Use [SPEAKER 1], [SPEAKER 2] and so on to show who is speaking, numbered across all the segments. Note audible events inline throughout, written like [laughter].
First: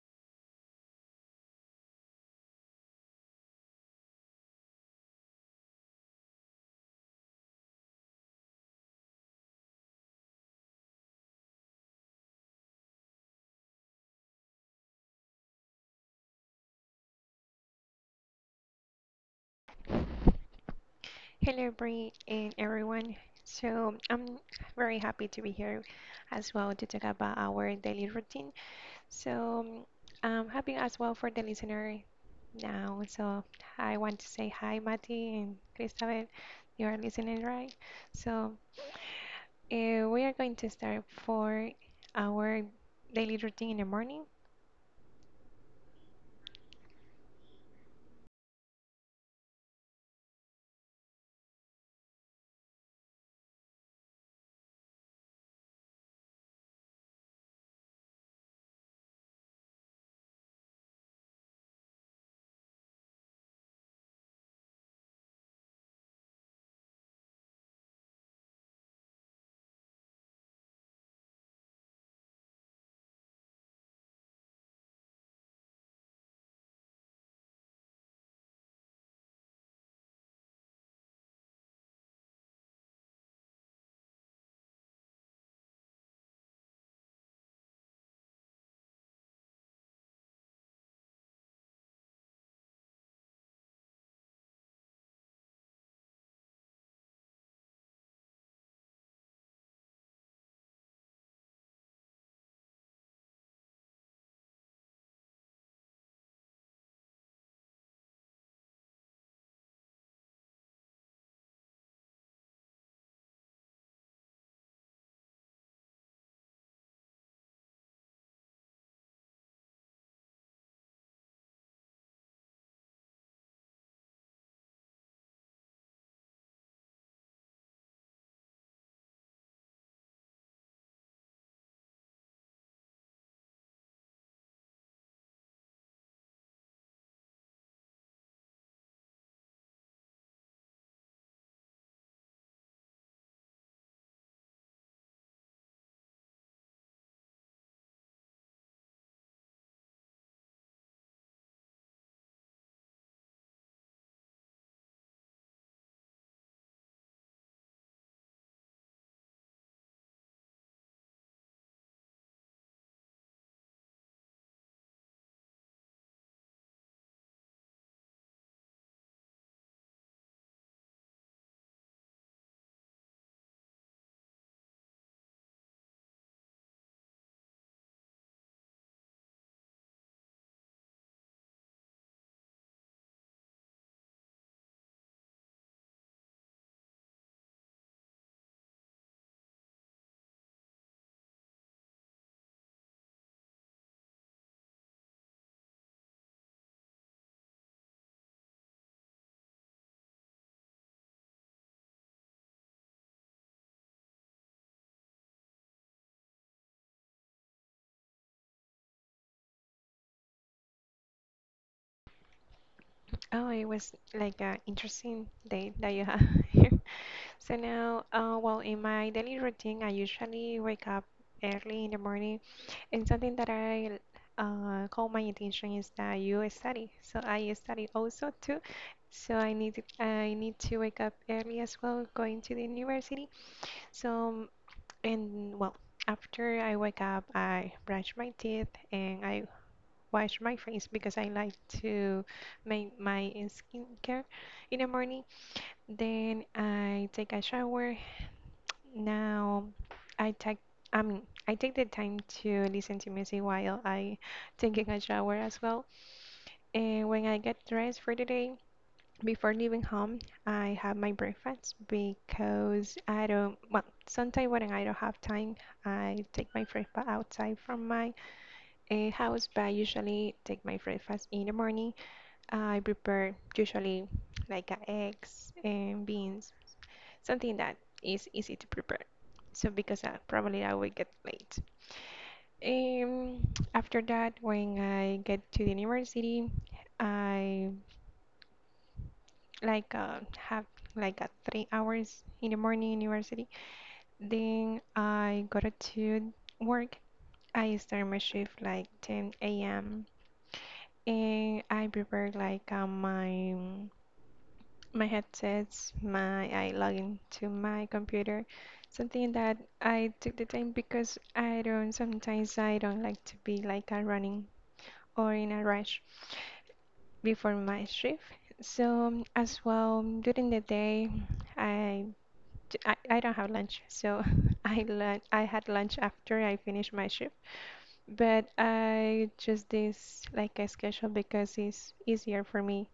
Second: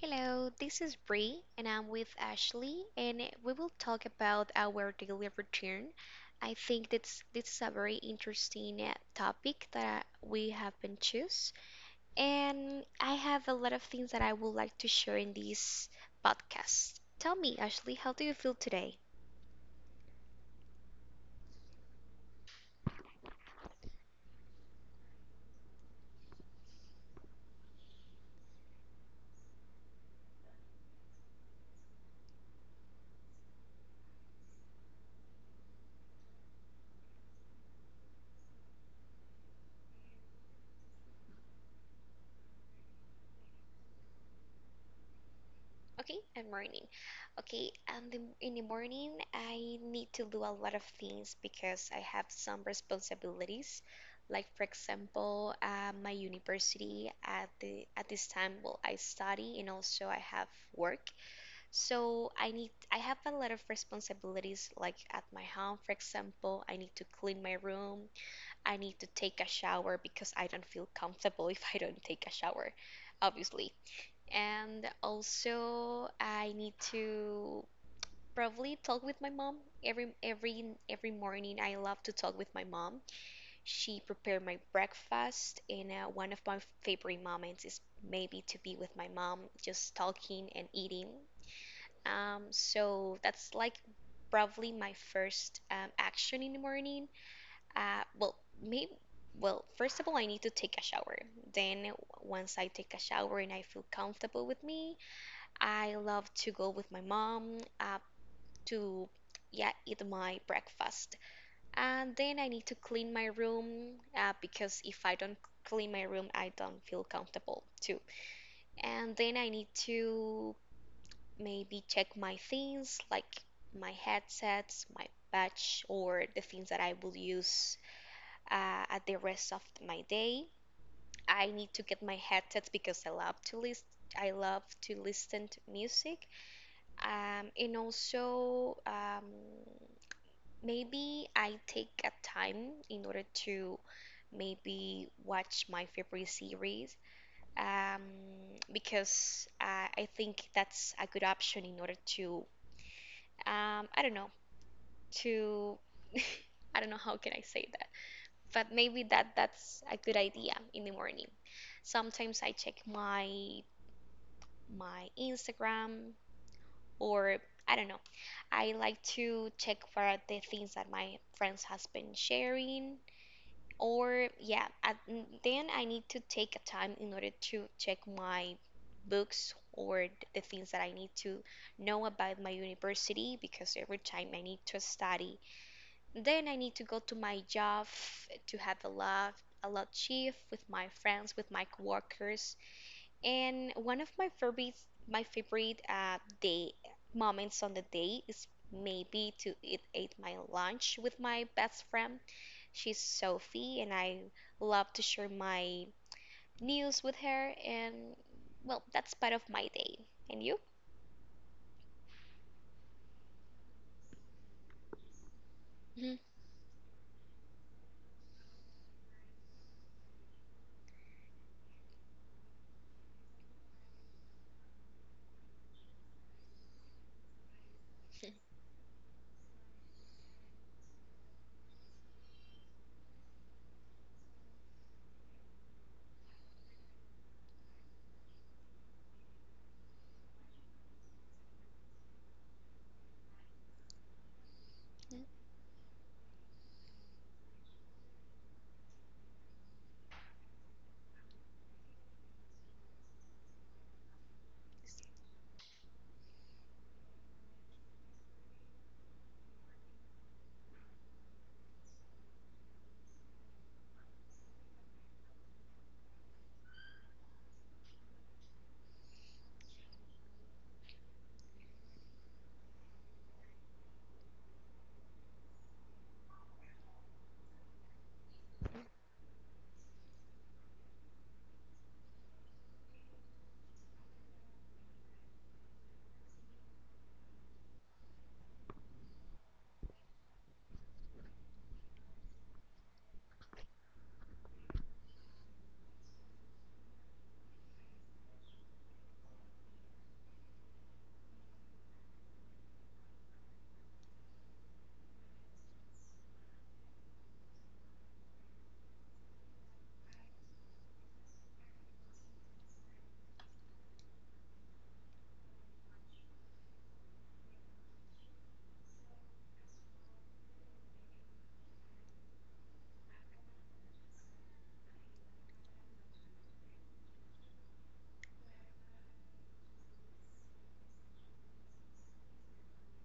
[SPEAKER 1] Hello, this is Bree, and I'm with Ashley, and we will talk about our daily routine. I think that's this is a very interesting topic that we have been choose, and I have a lot of things that I would like to share in this podcast. Tell me, Ashley, how do you feel today?
[SPEAKER 2] Hello, Bree and everyone. I'm very happy to be here as well to talk about our daily routine. So I'm happy as well for the listener now. So I want to say hi, Mati and Christabel. You are listening, right? So we are going to start for our daily routine in the morning.
[SPEAKER 1] Okay, and morning. Okay, and the, in the morning, I need to do a lot of things because I have some responsibilities. Like for example, my university at this time, well, I study and also I have work. So I have a lot of responsibilities. Like at my home, for example, I need to clean my room. I need to take a shower because I don't feel comfortable [laughs] if I don't take a shower, obviously, and also I need to probably talk with my mom every morning. I love to talk with my mom. She prepared my breakfast, and one of my favorite moments is maybe to be with my mom, just talking and eating. So that's like probably my first action in the morning. Well, maybe. Well, first of all, I need to take a shower. Then, once I take a shower and I feel comfortable with me, I love to go with my mom to, yeah, eat my breakfast, and then I need to clean my room, because if I don't clean my room, I don't feel comfortable too. And then I need to maybe check my things, like my headsets, my patch, or the things that I will use at the rest of my day. I need to get my headsets because I love to list. I love to listen to music. And also, maybe I take a time in order to maybe watch my favorite series. Um, because I think that's a good option in order to, I don't know, to, [laughs] I don't know how can I say that, but maybe that's a good idea in the morning. Sometimes I check my Instagram, or I don't know. I like to check for the things that my friends has been sharing, or yeah, then I need to take a time in order to check my books or the things that I need to know about my university because every time I need to study. Then I need to go to my job, to have a laugh, a lot shift with my friends, with my coworkers. And one of my favorite day moments on the day is maybe to eat my lunch with my best friend. She's Sophie, and I love to share my news with her. And well, that's part of my day. And you?
[SPEAKER 2] Oh, it was like an interesting day that you
[SPEAKER 1] Mhm.
[SPEAKER 2] have. [laughs] here. So now, in my daily routine, I usually wake up early in the morning, and something that I call my attention is that you study. So I study also too. So I need to wake up early as well, going to the university. So um, and well, After I wake up, I brush my teeth and I wash my face because I like to make my skincare in the morning.
[SPEAKER 1] Mm.
[SPEAKER 2] Then I take a shower now, I take I mean I take the time to listen to music while I taking a shower as well. And when I get dressed for the day, before leaving home, I have my breakfast because I don't well sometimes when I don't have time, I take my breakfast outside from my house. But I usually take my breakfast in the morning. I prepare usually like eggs and beans something that is easy to prepare. So because probably I will get late. Um, After that, when I get to the university, I like have like a 3 hours in the morning university. Then I go to work. I start my shift like 10 a.m. and I prepare like my my headsets, my I log into my computer, something that I took the time because I don't sometimes I don't like to be like a running or in a rush before my shift. So as well during the day, I I don't have lunch, so [laughs] I had lunch after I finished my shift. But I just this like a schedule because it's easier for me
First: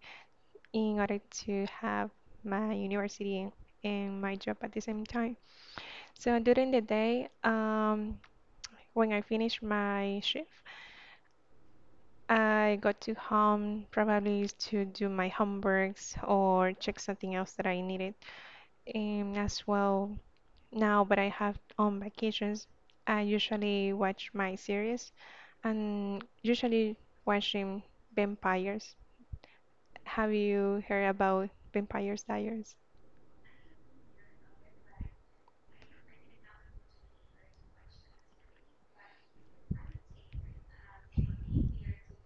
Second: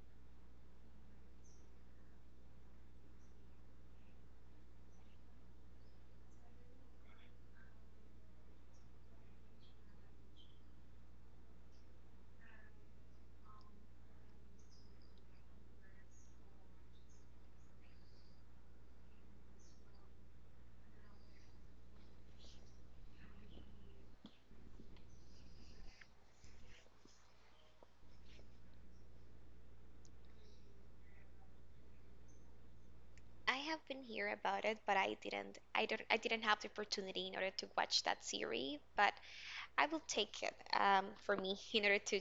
[SPEAKER 2] in order to have my university and my job at the same time. So during the day, when I finish my shift, I got to home probably to do my homeworks or check something else that I needed. And as well, now but I have on vacations, I usually watch my series and usually watching vampires. Have you heard about Vampires Diaries?
[SPEAKER 1] I have been here about it, but I didn't. I don't. I didn't have the opportunity in order to watch that series, but I will take it, for me [laughs] in order to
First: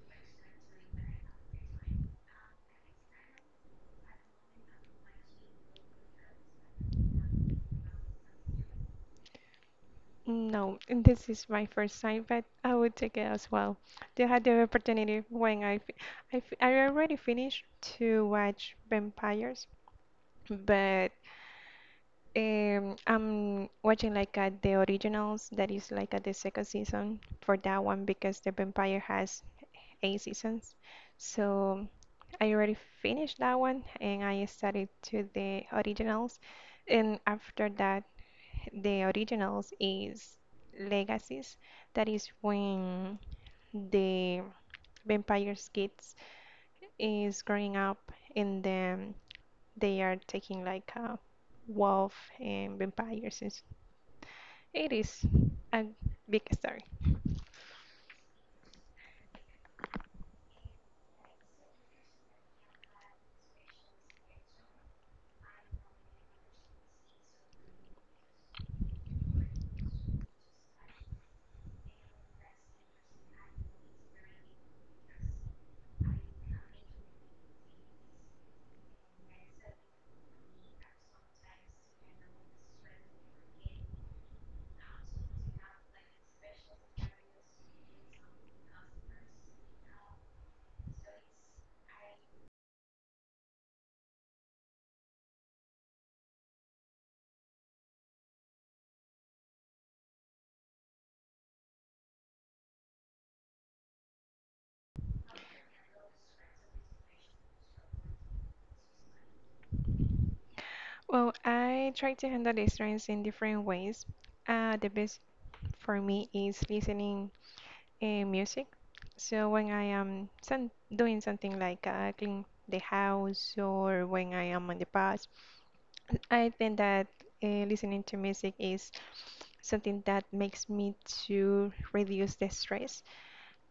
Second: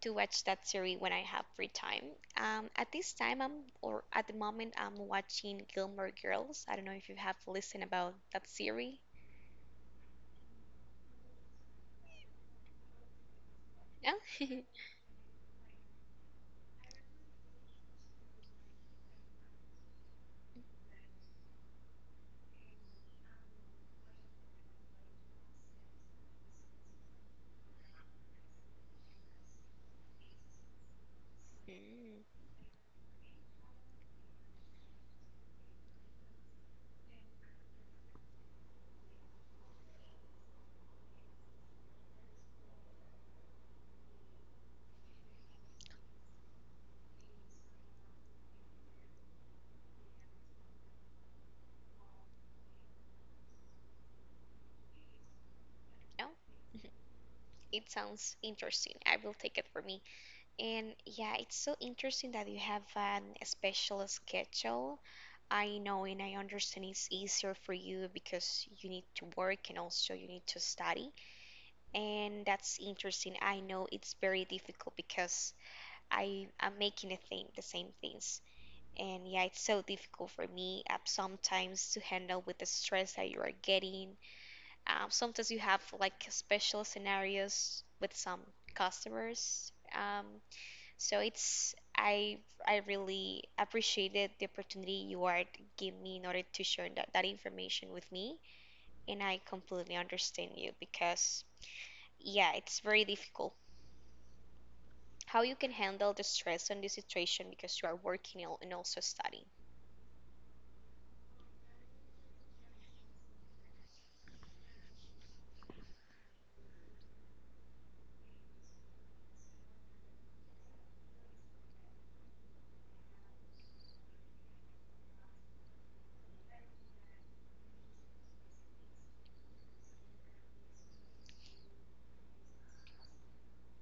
[SPEAKER 1] to watch that series when I have free time. At this time, I'm or at the moment, I'm watching Gilmore Girls. I don't know if you have listened about that series.
[SPEAKER 2] No, and this is my first time, but I would take it as well.
[SPEAKER 1] No.
[SPEAKER 2] They had
[SPEAKER 1] [laughs]
[SPEAKER 2] the opportunity when I already finished to watch Vampires, but I'm watching like the originals that is like at the second season for that one because the Vampire has 8 seasons. So
[SPEAKER 1] Mm,
[SPEAKER 2] I already finished that one and I started to the originals, and after that the originals is Legacies. That is when the vampire's kids is growing up and then they are taking like a wolf and vampires. It is a
[SPEAKER 1] no.
[SPEAKER 2] big story.
[SPEAKER 1] [laughs] It sounds interesting. I will take it for me. And yeah, it's so interesting that you have an special schedule. I know and I understand it's easier for you because you need to work and also you need to study. And that's interesting. I know it's very difficult because I am making the same things. And yeah, it's so difficult for me, sometimes to handle with the stress that you are getting. Sometimes you have like special scenarios with some customers. So it's I really appreciated the opportunity you are to give me in order to share that information with me, and I completely understand you because yeah, it's very difficult. How you can handle the stress on this situation because you are working, and also studying.
[SPEAKER 2] Well, I try to handle the stress in different ways. The best for me is listening music. So when I am some, doing something like clean the house or when I am on the bus, I think that listening to music is something that makes me to reduce the stress.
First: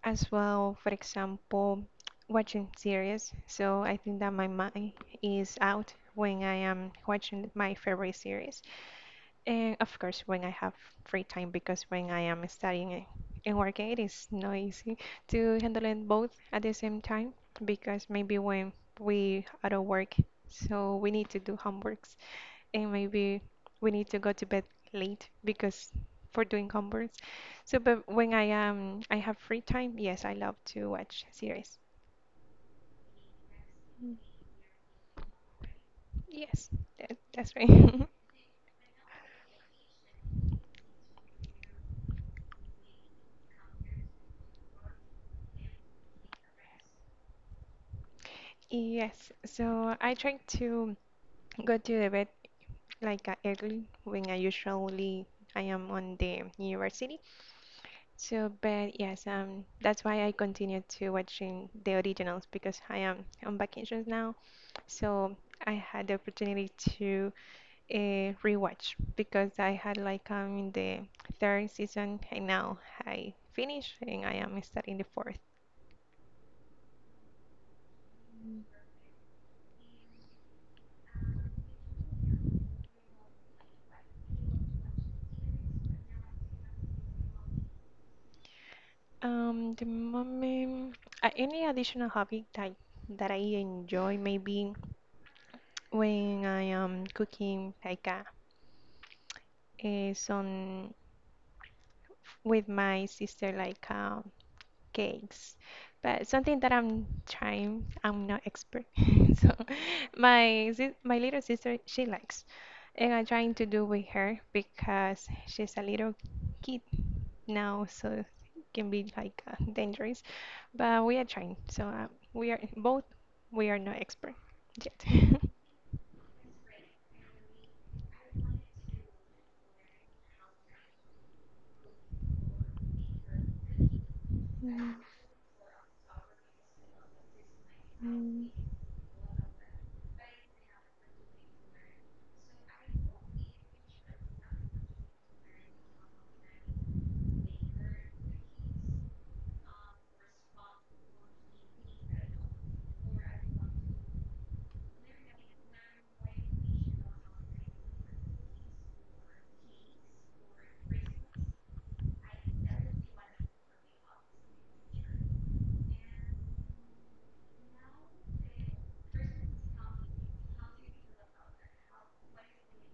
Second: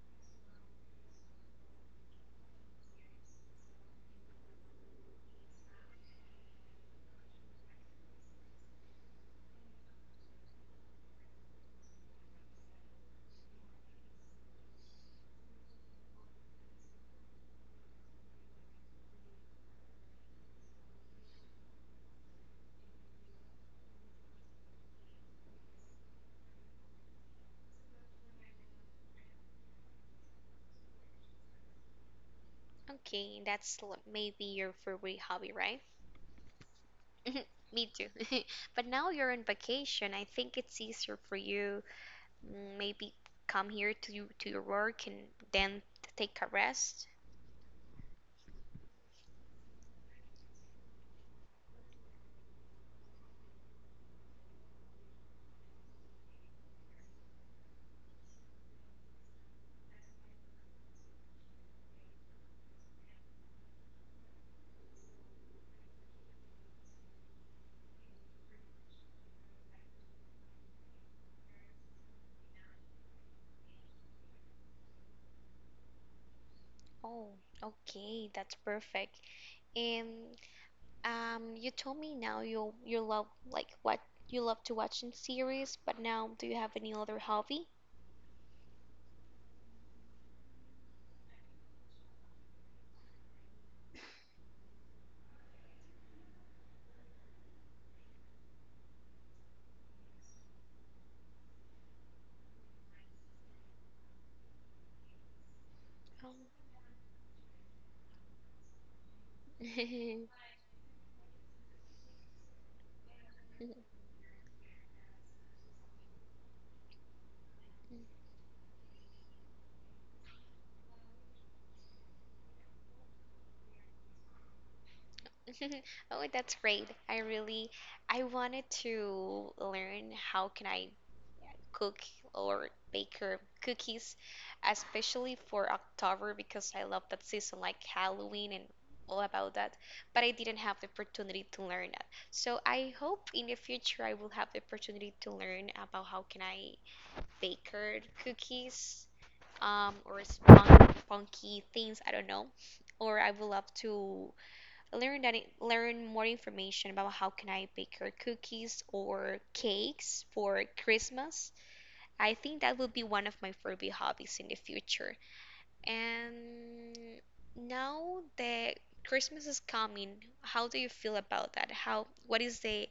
[SPEAKER 2] As well, for example, watching series. So I think that my mind is out when I am watching my favorite series. And of course, when I have free time, because when I am studying and working, it is not easy to handle it both at the same time, because maybe when we are at work, so we need to do homeworks and maybe we need to go to bed late because for doing homeworks. So, but when I am I have free time, yes, I love to watch series.
[SPEAKER 1] Okay, that's l-
[SPEAKER 2] Mm,
[SPEAKER 1] maybe your favorite hobby, right?
[SPEAKER 2] yes,
[SPEAKER 1] [laughs]
[SPEAKER 2] that's right.
[SPEAKER 1] Me
[SPEAKER 2] [laughs]
[SPEAKER 1] too. [laughs] But now you're on vacation. I think it's easier for you, maybe come here to your work and then take a rest.
[SPEAKER 2] Yes, so I try to go to the bed like early when I usually I am on the university. So, but yes, that's why I continue to watching the originals because I am on vacations now. So I had the opportunity to a rewatch because I had like I'm in the third season and now I finished and I am starting the fourth.
[SPEAKER 1] Oh, okay, that's perfect. And you told me now you love like what you love to watch in series, but now do you have any other hobby?
[SPEAKER 2] The moment, any additional hobby that I enjoy maybe when I am cooking like some with my sister like cakes, but
[SPEAKER 1] Um.
[SPEAKER 2] something that I'm trying, I'm not expert. [laughs] So
[SPEAKER 1] [laughs] [laughs]
[SPEAKER 2] my little sister, she likes, and I'm trying to do with her because she's a little kid now, so it can be like dangerous. But we are trying, so we are both we are not expert yet.
[SPEAKER 1] Oh, that's great. I wanted to learn how can I cook or bake her cookies,
[SPEAKER 2] [laughs]
[SPEAKER 1] especially for October because I love that season like
[SPEAKER 2] Mm.
[SPEAKER 1] Halloween and all about that. But I didn't have the opportunity to learn that. So I hope in the future I will have the opportunity to learn about how can I bake her cookies, or funky things. I don't know. Or I would love to learn that learn more information about how can I bake her cookies or cakes for Christmas. I think that will be one of my favorite hobbies in the future. And now that Christmas is coming, how do you feel about that? How what is the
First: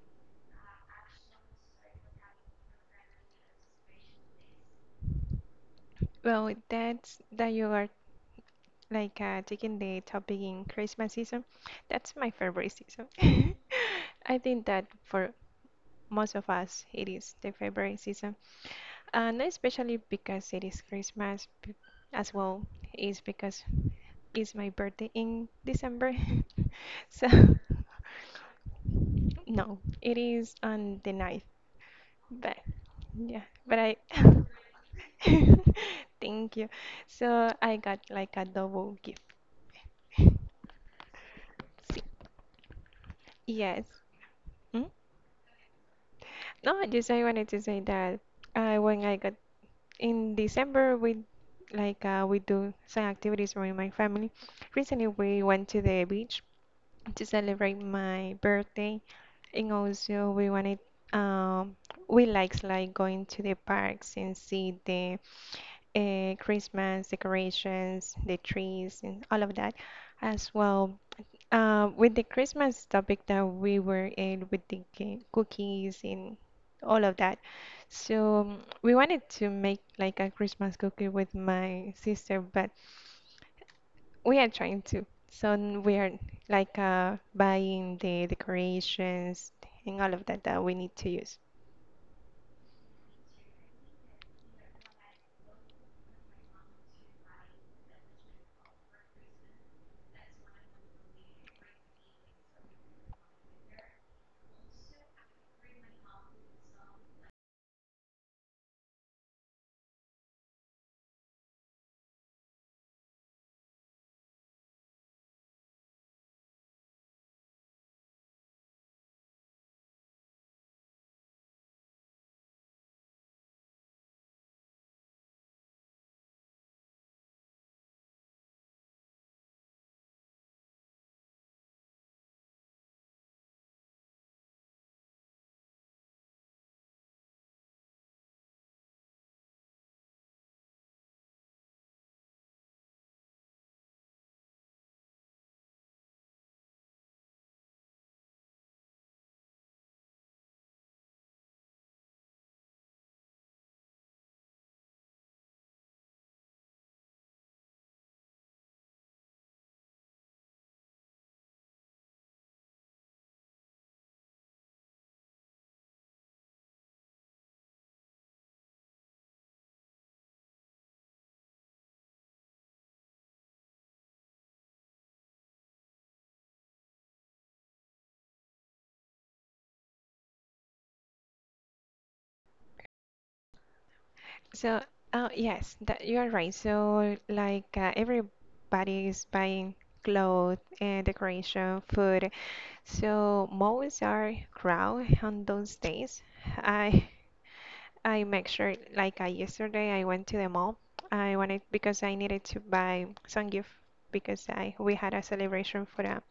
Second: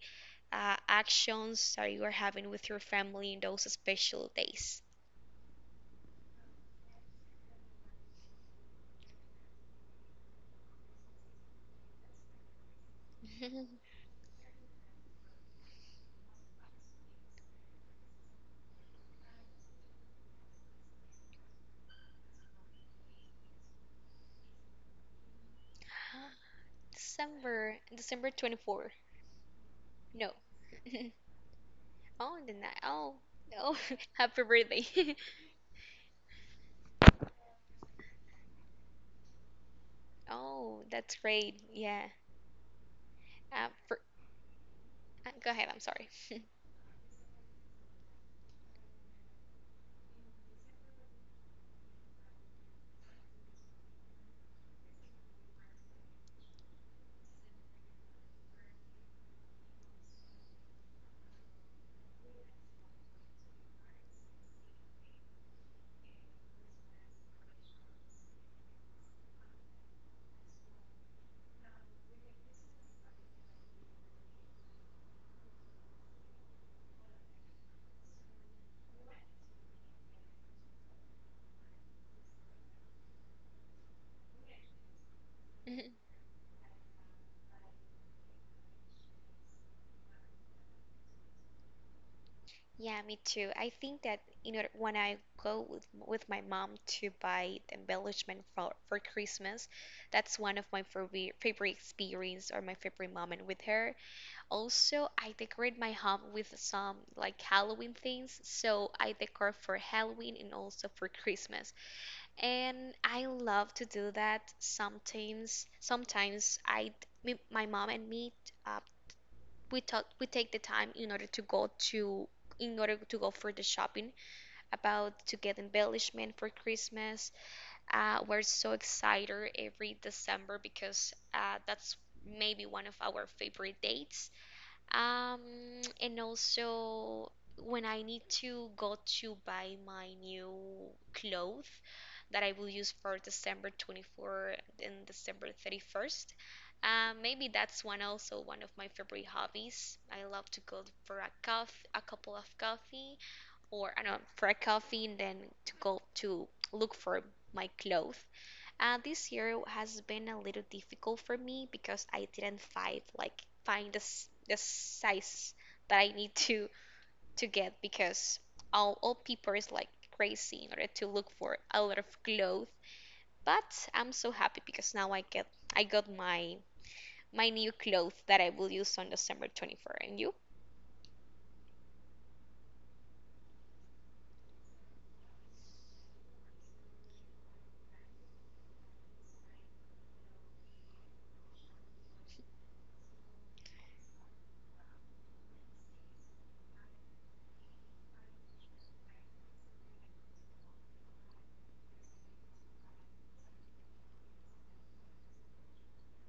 [SPEAKER 1] actions that you are having with your family in those special days?
[SPEAKER 2] Well, that's that you are like taking the topic in Christmas season, that's my favorite season. [laughs] I think that for most of us, it is the favorite season, and especially because it is as well, is because it's my birthday in December. [laughs]
[SPEAKER 1] [laughs]
[SPEAKER 2] So
[SPEAKER 1] December 24.
[SPEAKER 2] no, it
[SPEAKER 1] No. [laughs]
[SPEAKER 2] is on the ninth.
[SPEAKER 1] Oh, the
[SPEAKER 2] But
[SPEAKER 1] night. Oh,
[SPEAKER 2] yeah,
[SPEAKER 1] oh,
[SPEAKER 2] but I.
[SPEAKER 1] [laughs] happy birthday.
[SPEAKER 2] [laughs]
[SPEAKER 1] [laughs]
[SPEAKER 2] [laughs] Thank you. So I got like a double gift.
[SPEAKER 1] Oh, that's great.
[SPEAKER 2] Sí.
[SPEAKER 1] Yeah. Uh,
[SPEAKER 2] Yes.
[SPEAKER 1] for,
[SPEAKER 2] Hmm?
[SPEAKER 1] go ahead. I'm sorry. [laughs]
[SPEAKER 2] No, just I wanted to say that when I got in December, we like we do some activities with my family. Recently, we went to the beach to celebrate my birthday, and also we wanted um, we likes like going to the parks and see the Christmas decorations, the trees, and all of that, as well with the Christmas topic that we were in, with the cookies and all of that, so we wanted to make like a Christmas cookie with my sister, but we are trying to. So
[SPEAKER 1] Mhm.
[SPEAKER 2] we are like buying the decorations and all of that that we need to use.
[SPEAKER 1] Yeah, me too. I think that when I go with my mom to buy the embellishment for Christmas, that's one of my favorite experience or my favorite moment with her. Also, I decorate my home with some like Halloween things. So I decor for Halloween and also for Christmas. And I love to do that sometimes. Sometimes my mom and me, uh, we take the time in order to go to in order to go for the shopping, about to get embellishment for Christmas. Uh, we're so excited every December because, that's maybe one of our favorite dates, um, and also when I need to go to buy my new clothes that I will use for December 24th and December 31st. Maybe that's one of my favorite hobbies. I love to go for a coffee, a couple of coffee, or I don't know, for a coffee and then to go to look for my clothes. This year has been a little difficult for me because I didn't find the size that I need to get because all people is like crazy in order to look for a lot of clothes. But I'm so happy because now I got my new clothes that I will use on December 24th. And you?
[SPEAKER 2] So, oh yes, that you are right. So like everybody is buying clothes and decoration, food. So malls are crowded on those days. I I make sure like I yesterday I went to the mall. I wanted because I needed to buy some gift because I we had a celebration for a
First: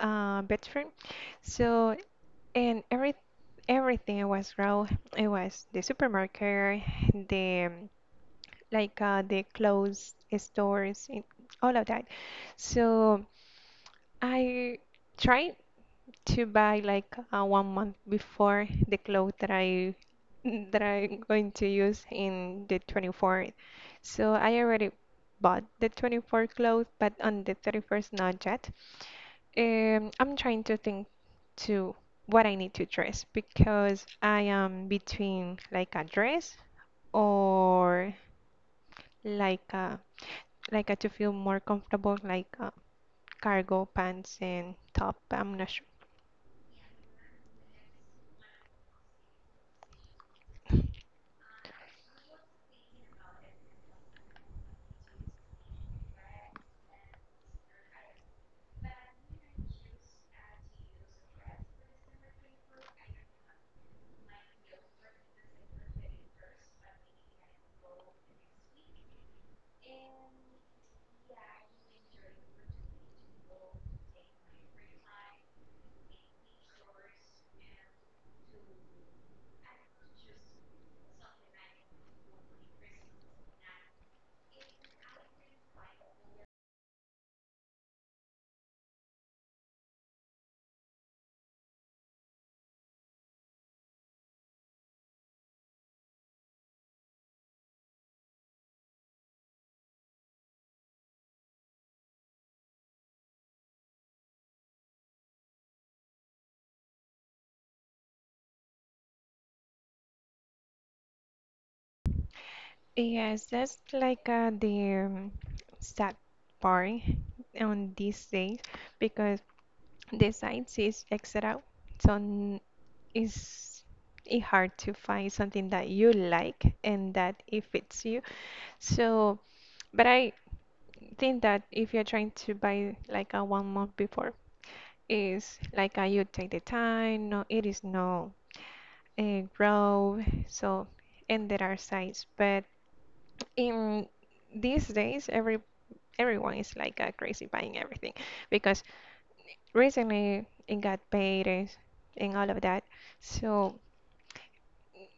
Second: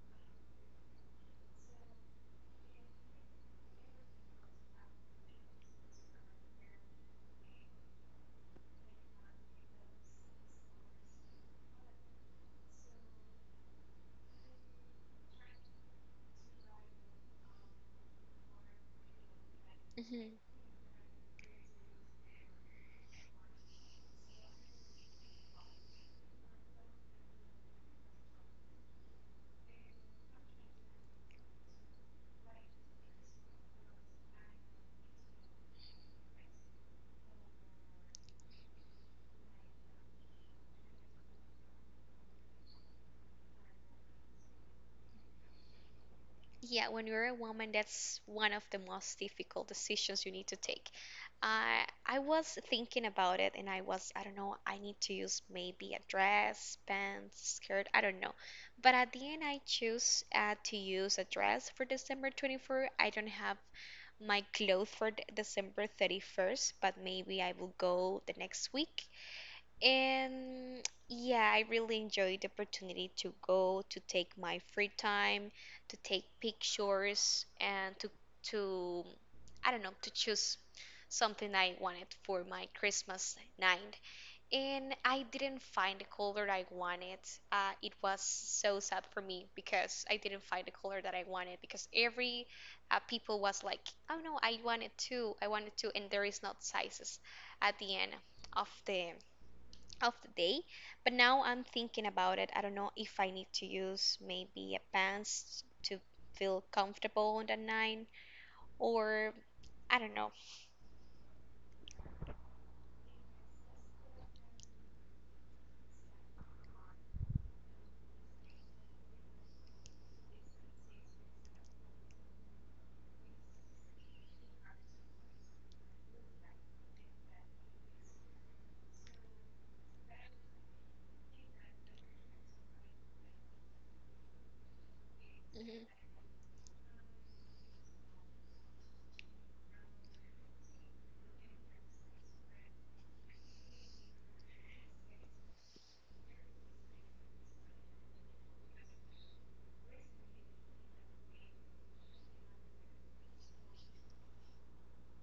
[SPEAKER 2] best friend. So and everything was crowded. It was the supermarket, the like the clothes stores, and all of that. So I tried to buy like 1 month before the clothes
[SPEAKER 1] Hmm.
[SPEAKER 2] that I'm going to use in the 24th. So I already bought the 24th clothes, but on the 31st not yet. I'm trying to think to what I need to dress because I am between like a dress or like a like a, to feel more comfortable like a cargo pants and top. I'm not sure.
[SPEAKER 1] Yeah, when you're a woman, that's one of the most difficult decisions you need to take. I was thinking about it, and I was, I don't know, I need to use maybe a dress, pants, skirt, I don't know. But at the end, I choose, to use a dress for December 24. I don't have my clothes for December 31st, but maybe I will go the next week. And yeah, I really enjoyed the opportunity to go, to take my free time, to take pictures, and to I don't know, to choose something I wanted for my Christmas night. And I didn't find the color I wanted. It was so sad for me because I didn't find the color that I wanted, because every people was like, oh no, I wanted to, and there is not sizes at the end of the of the day. But now I'm thinking about it. I don't know if I need to use maybe a pants to feel comfortable on the night, or I don't know.
[SPEAKER 2] Yes, that's like the sad part on these days because the sites is etc. So it's it hard to find something that you like and that it fits you. So, but I think that if you're trying to buy like a 1 month before, is
[SPEAKER 1] Mhm.
[SPEAKER 2] like you take the time. No, it is no grow. So, and there are sites, but in these days, everyone is like crazy buying everything because recently it got paid and all of that. So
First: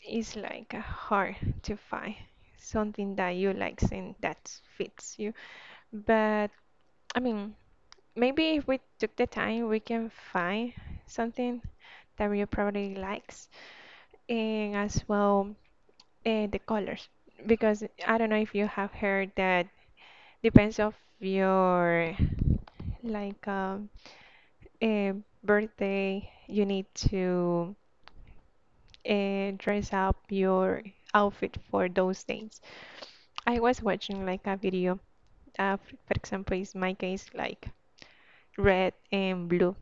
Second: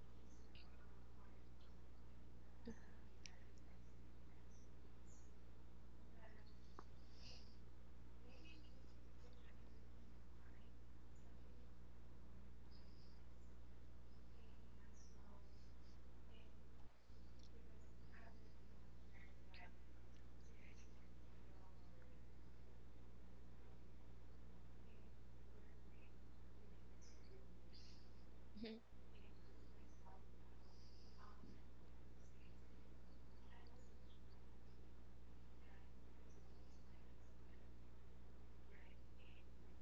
[SPEAKER 2] it's like hard to find something that you like and that fits you. But I mean, maybe if we took the time, we can find something that you probably likes and as well the colors because I don't know if you have heard that depends of your like a birthday, you need to dress up your outfit for those days. I was watching like a video of, for example, is my case like red and blue.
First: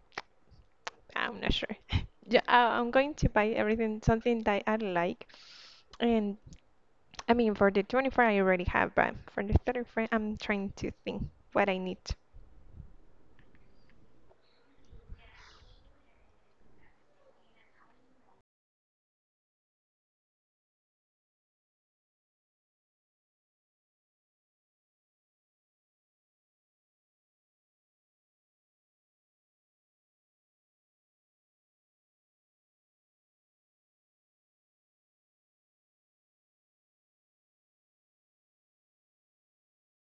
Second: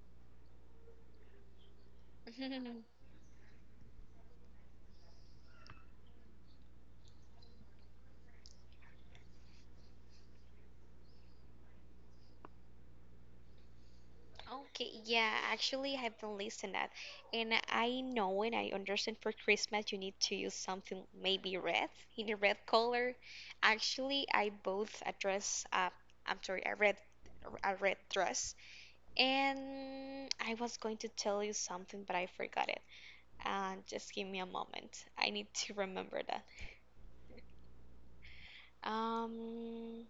[SPEAKER 2] I'm not sure. [laughs] Yeah, I'm
[SPEAKER 1] [laughs]
[SPEAKER 2] going to buy everything, something that I like. And I mean, for the 24th, I already have, but for the 31st, I'm trying to think what I need.
[SPEAKER 1] Okay, yeah, actually, I've been listening that, and I know and I understand for Christmas you need to use something maybe red, in a red color. Actually, I bought a dress. I'm sorry, a red dress, and I was going to tell you something, but I forgot it. And just give me a moment. I need to remember that. Um,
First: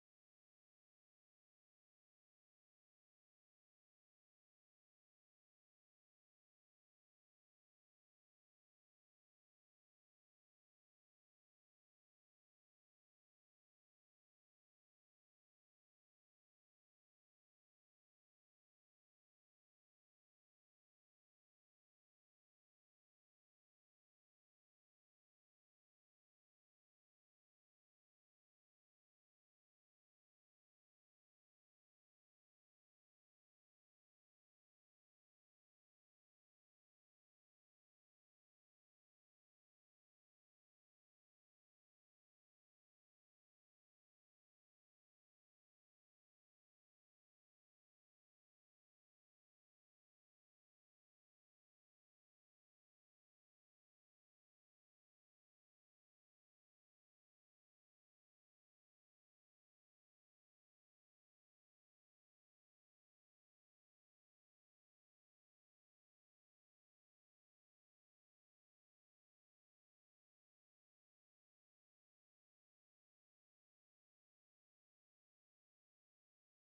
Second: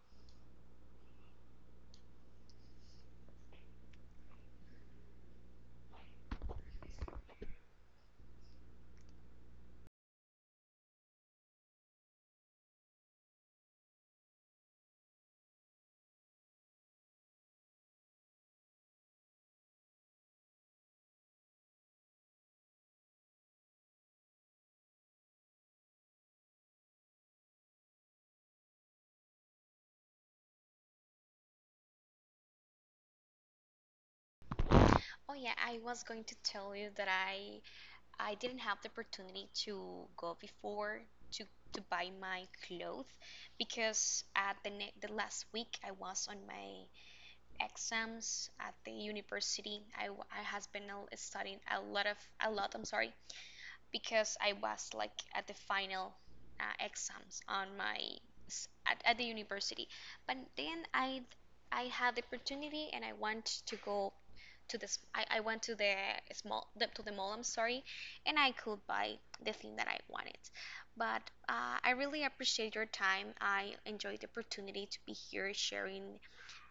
[SPEAKER 1] Oh yeah, I was going to tell you that I didn't have the opportunity to go before to to buy my clothes because at the last week I was on my exams at the university. I has been studying a lot, I'm sorry, because I was like at the final, exams on my at the university. But then I had the opportunity and I want to go to this I went to the small the, to the mall, I'm sorry, and I could buy the thing that I wanted. But I really appreciate your time. I enjoyed the opportunity to be here sharing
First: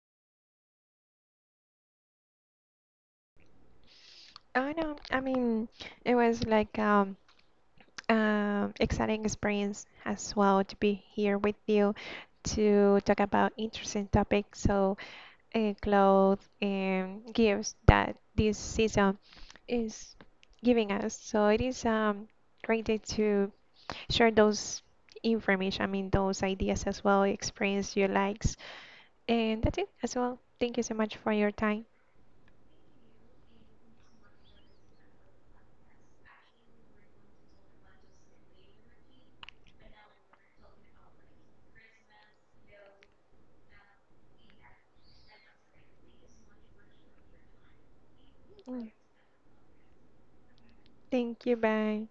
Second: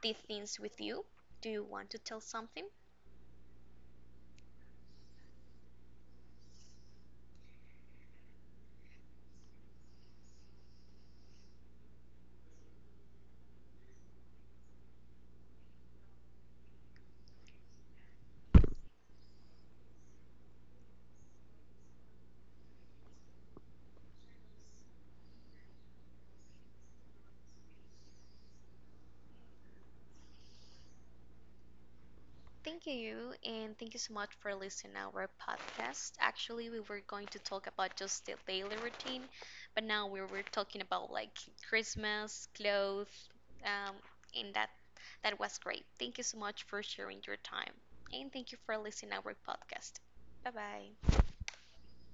[SPEAKER 1] these things with you. Do you want to tell something?
[SPEAKER 2] Oh no, I mean, it was like exciting experience as well to be here with you to talk about interesting topics. So, clothes and gifts that this season is giving us. So it is great day to share those information. I mean, those ideas as well, experience you likes, and that's it as well. Thank you so much for your time.
[SPEAKER 1] Thank you, and thank you so much for listening to our podcast. Actually, we were going to talk about just the daily routine, but now we were talking about like Christmas, clothes, um, and that was great. Thank you so much for sharing your time, and thank you for
[SPEAKER 2] Mm.
[SPEAKER 1] listening to our podcast. Bye bye.
[SPEAKER 2] Thank you. Bye.